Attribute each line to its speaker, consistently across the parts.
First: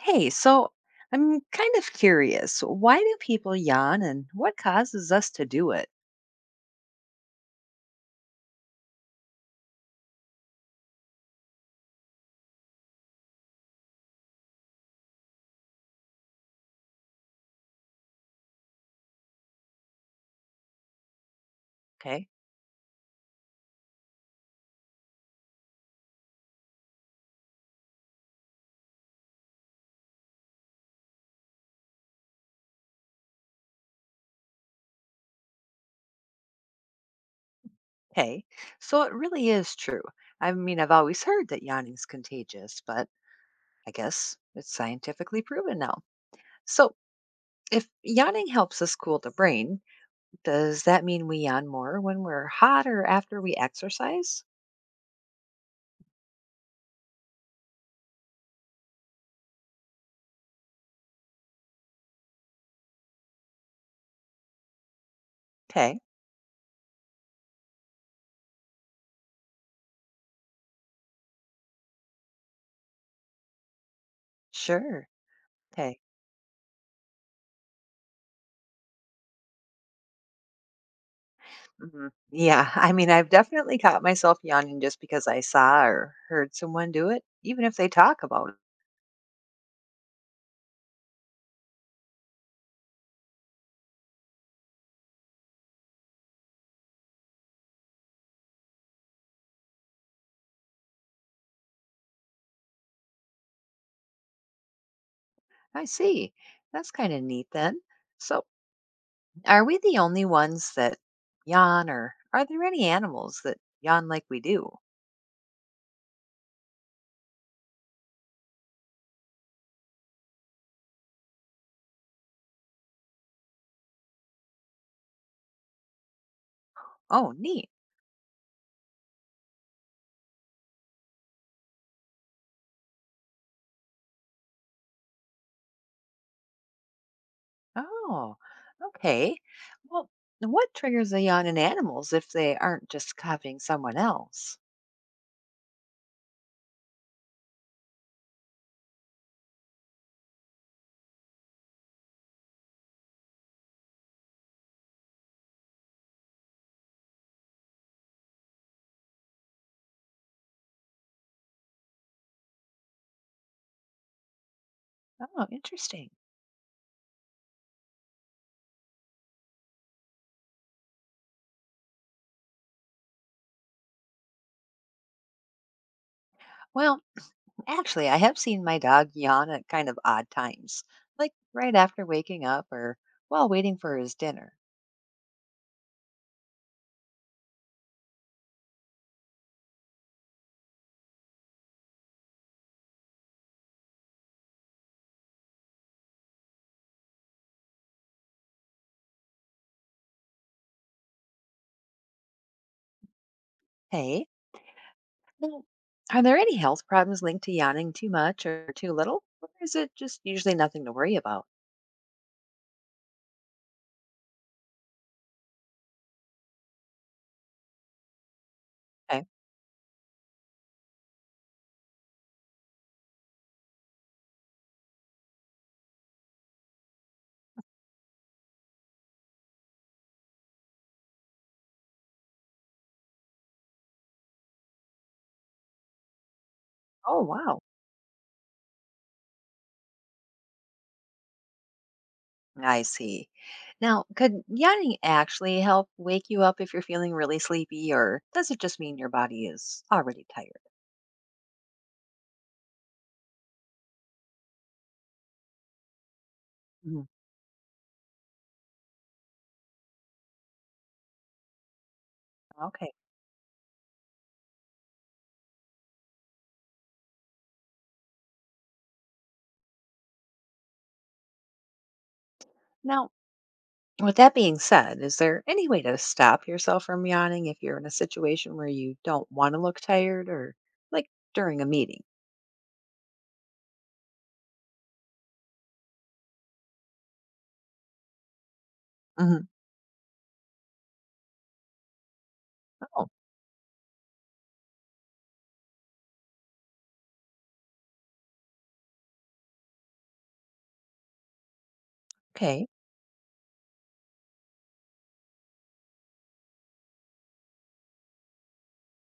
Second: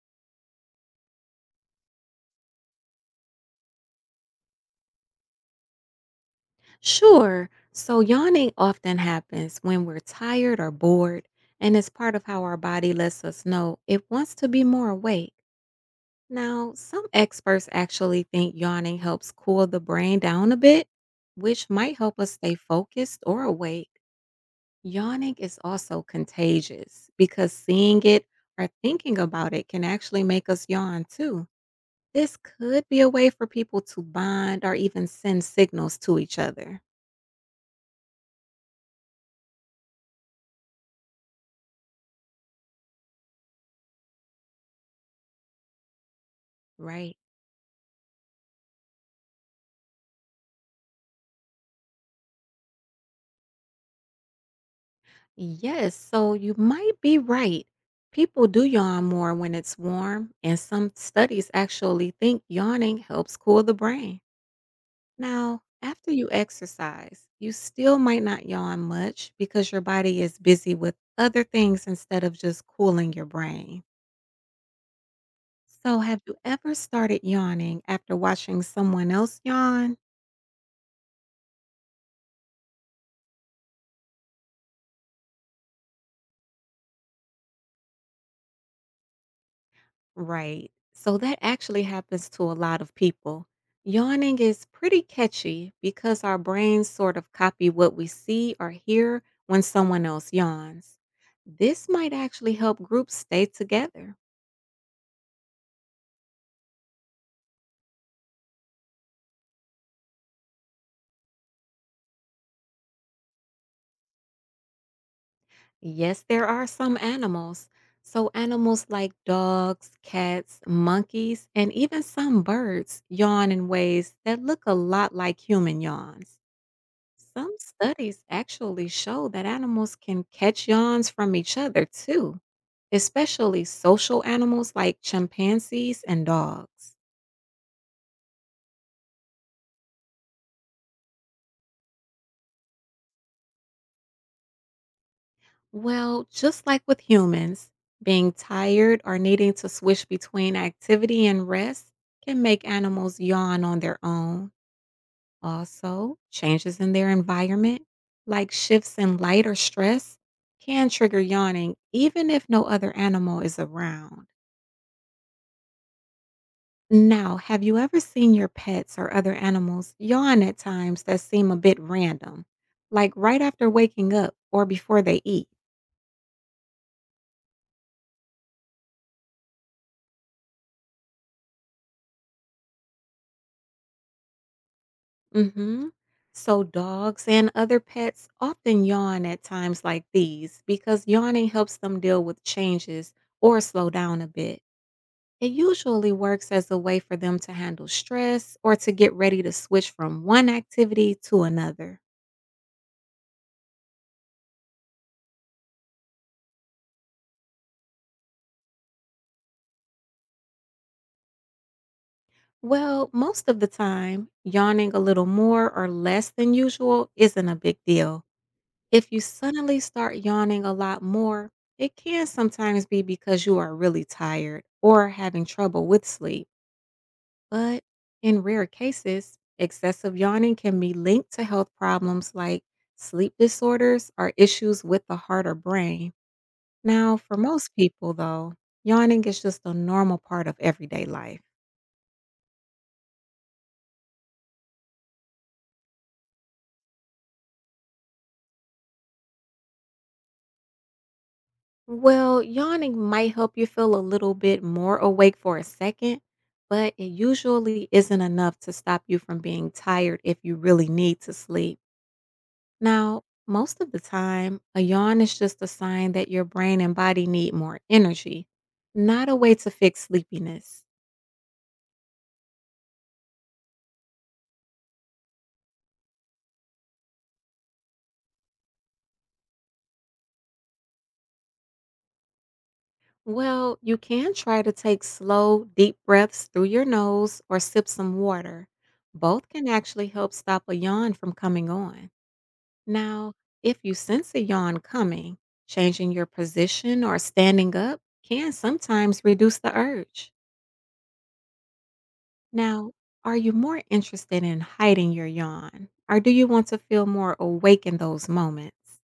Speaker 1: Hey, so I'm kind of curious. Why do people yawn and what causes us to do it?
Speaker 2: Sure. So, yawning often happens when we're tired or bored, and it's part of how our body lets us know it wants to be more awake. Now, some experts actually think yawning helps cool the brain down a bit, which might help
Speaker 1: Okay.
Speaker 2: us stay focused or awake. Yawning is also contagious because seeing it or thinking about it can actually make us yawn too. This could be a way for people to bond or even send signals to each other,
Speaker 1: Hey, so it really is true. I've always heard that yawning's contagious, but I guess it's scientifically proven now. So
Speaker 2: right?
Speaker 1: if yawning helps us cool the brain, does that mean we yawn more when we're hot or after we exercise?
Speaker 2: Yes, so you might be right. People do yawn more when it's warm, and some studies actually think yawning helps cool the brain. Now,
Speaker 1: Okay,
Speaker 2: after you exercise, you still might not yawn much because your body is busy with other things instead of just cooling your brain.
Speaker 1: sure. Okay.
Speaker 2: So, have you ever started yawning after watching someone else yawn?
Speaker 1: Mhm. Yeah, I've definitely caught myself yawning just because I saw or heard someone do it, even if they talk about it.
Speaker 2: Right. So that actually happens to a lot of people. Yawning is pretty catchy because our brains sort of copy what we see or hear when someone else yawns. This might actually help groups stay together.
Speaker 1: I see. That's kind of neat then. So, are we the only ones that yawn, or are there any animals that yawn like we do?
Speaker 2: Yes, there are some animals. So, animals like dogs, cats, monkeys, and even some birds yawn in ways that look a lot like human yawns.
Speaker 1: Oh,
Speaker 2: Some
Speaker 1: neat.
Speaker 2: studies actually show that animals can catch yawns from each other too, especially social animals like chimpanzees and dogs.
Speaker 1: Oh, okay. Well, what triggers a yawn in animals if they aren't just copying someone else?
Speaker 2: Well, just like with humans, being tired or needing to switch between activity and rest can make animals yawn on their own. Also, changes in their environment, like shifts in light or stress, can trigger yawning even if no other animal is around.
Speaker 1: Oh, interesting.
Speaker 2: Now, have you ever seen your pets or other animals yawn at times that seem a bit random, like right after waking up or before they eat?
Speaker 1: Well, actually, I have seen my dog yawn at kind of odd times, like right after waking up or while waiting for his dinner.
Speaker 2: hmm So, dogs and other pets often yawn at times like these because yawning helps them deal with changes or slow down a bit. It usually works as a way for them to handle stress or to get ready to switch from one activity to another.
Speaker 1: Hey, now, are there any health problems linked to yawning too much or too little? Or is it just usually nothing to worry about?
Speaker 2: Well, most of the time, yawning a little more or less than usual isn't a big deal. If you
Speaker 1: Okay.
Speaker 2: suddenly start yawning a lot more, it can sometimes be because you are really tired or having trouble with sleep. But in rare cases, excessive yawning can be linked to health problems like sleep disorders or issues with the heart or brain. Now,
Speaker 1: Oh,
Speaker 2: for
Speaker 1: wow.
Speaker 2: most people, though, yawning is just a normal part of everyday life.
Speaker 1: I see. Now, could yawning actually help wake you up if you're feeling really sleepy, or does it just mean your body is already tired?
Speaker 2: Well, yawning might help you feel a little bit more awake for a second, but it
Speaker 1: Mhm.
Speaker 2: usually isn't enough to stop you from being tired if you really need to sleep.
Speaker 1: Okay.
Speaker 2: Now, most of the time, a yawn is just a sign that your brain and body need more energy, not a way to fix sleepiness.
Speaker 1: Now, with that being said, is there any way to stop yourself from yawning if you're in a situation where you don't want to look tired or like during a meeting?
Speaker 2: Well, you can try to take slow, deep breaths through your nose or sip some water.
Speaker 1: Hmm.
Speaker 2: Both can actually help stop a yawn from coming on.
Speaker 1: Oh,
Speaker 2: Now, if you sense a yawn coming, changing your position or standing up can sometimes reduce the urge.
Speaker 1: okay.
Speaker 2: Now, are you more interested in hiding your yawn or do you want to feel more awake in those moments?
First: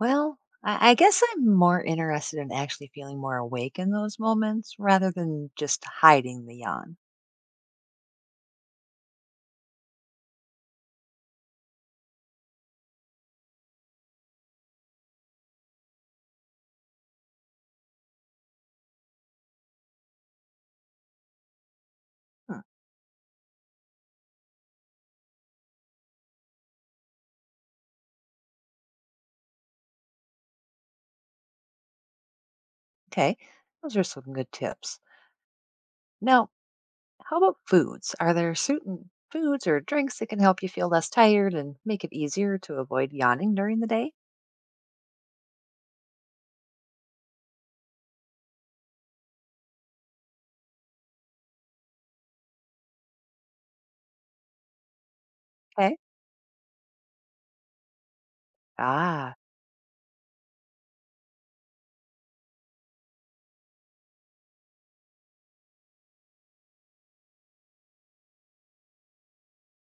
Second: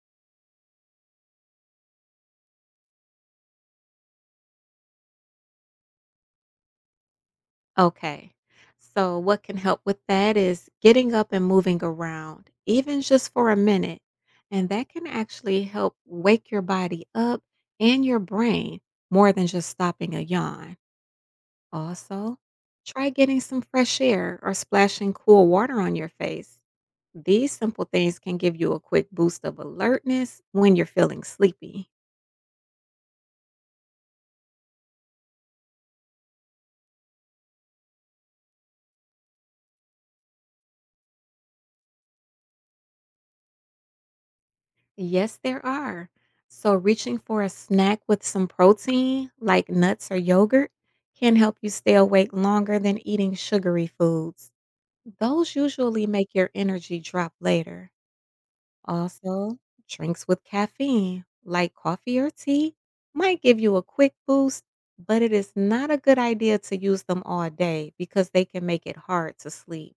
Speaker 1: Well, I guess I'm more interested in actually feeling more awake in those moments rather than just hiding the yawn.
Speaker 2: Okay. So, what can help with that is getting up and moving around, even just for a minute. And that can actually help wake your body up and your brain more than just stopping a yawn. Also,
Speaker 1: Huh.
Speaker 2: try getting some fresh air or splashing cool water on your face. These simple things can give you a quick boost of alertness when you're feeling sleepy.
Speaker 1: Okay, those are some good tips. Now, how about foods? Are there certain foods or drinks that can help you feel less tired and make it easier to avoid yawning during the day?
Speaker 2: Yes, there are. So, reaching for a snack with some protein, like nuts or yogurt, can help you stay awake longer than eating sugary foods. Those
Speaker 1: Okay.
Speaker 2: usually make your energy drop later.
Speaker 1: Ah.
Speaker 2: Also, drinks with caffeine, like coffee or tea, might give you a quick boost, but it is not a good idea to use them all day because they can make it hard to sleep.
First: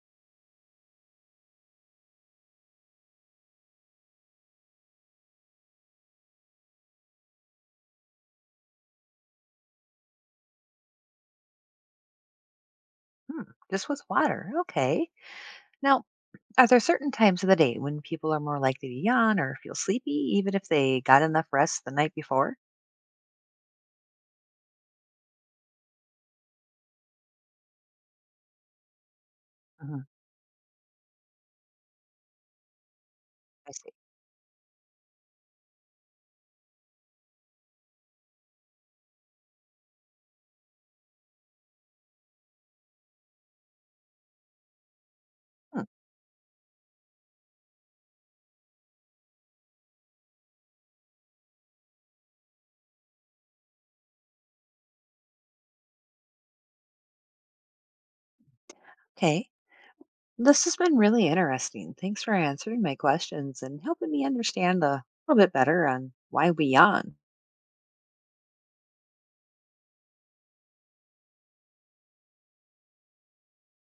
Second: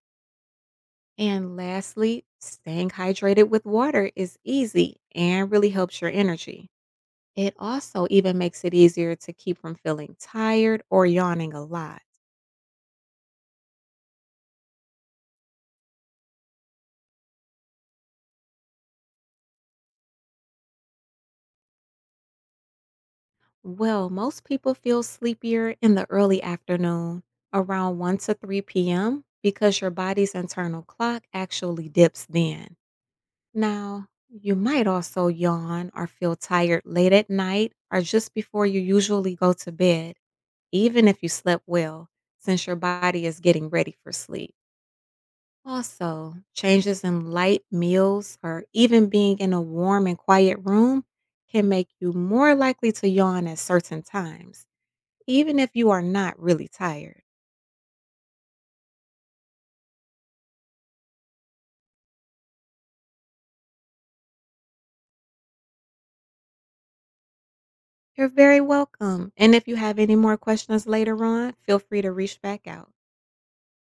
Speaker 2: And lastly, staying hydrated with water is easy and really helps your energy. It also even makes it easier to keep from feeling tired or yawning a lot.
Speaker 1: Hmm, just with water. Okay. Now, are there certain times of the day when people are more likely to yawn or feel sleepy, even if they got enough rest the night before?
Speaker 2: Well, most people feel sleepier in the early afternoon, around 1 to 3 p.m., because your
Speaker 1: Mhm.
Speaker 2: body's internal clock actually dips then.
Speaker 1: I see.
Speaker 2: Now, you might also yawn or feel tired late at night or just before you usually go to bed, even if you slept well, since your body is getting ready for sleep.
Speaker 1: Hmm.
Speaker 2: Also, changes in light meals or even being in a warm and quiet room can make you more likely to yawn at certain times. Even if you are not really tired,
Speaker 1: Okay. This has been really interesting. Thanks for answering my questions and helping me understand a little bit better on why we yawn.
Speaker 2: you're very welcome, and if you have any more questions later on, feel free to reach back out.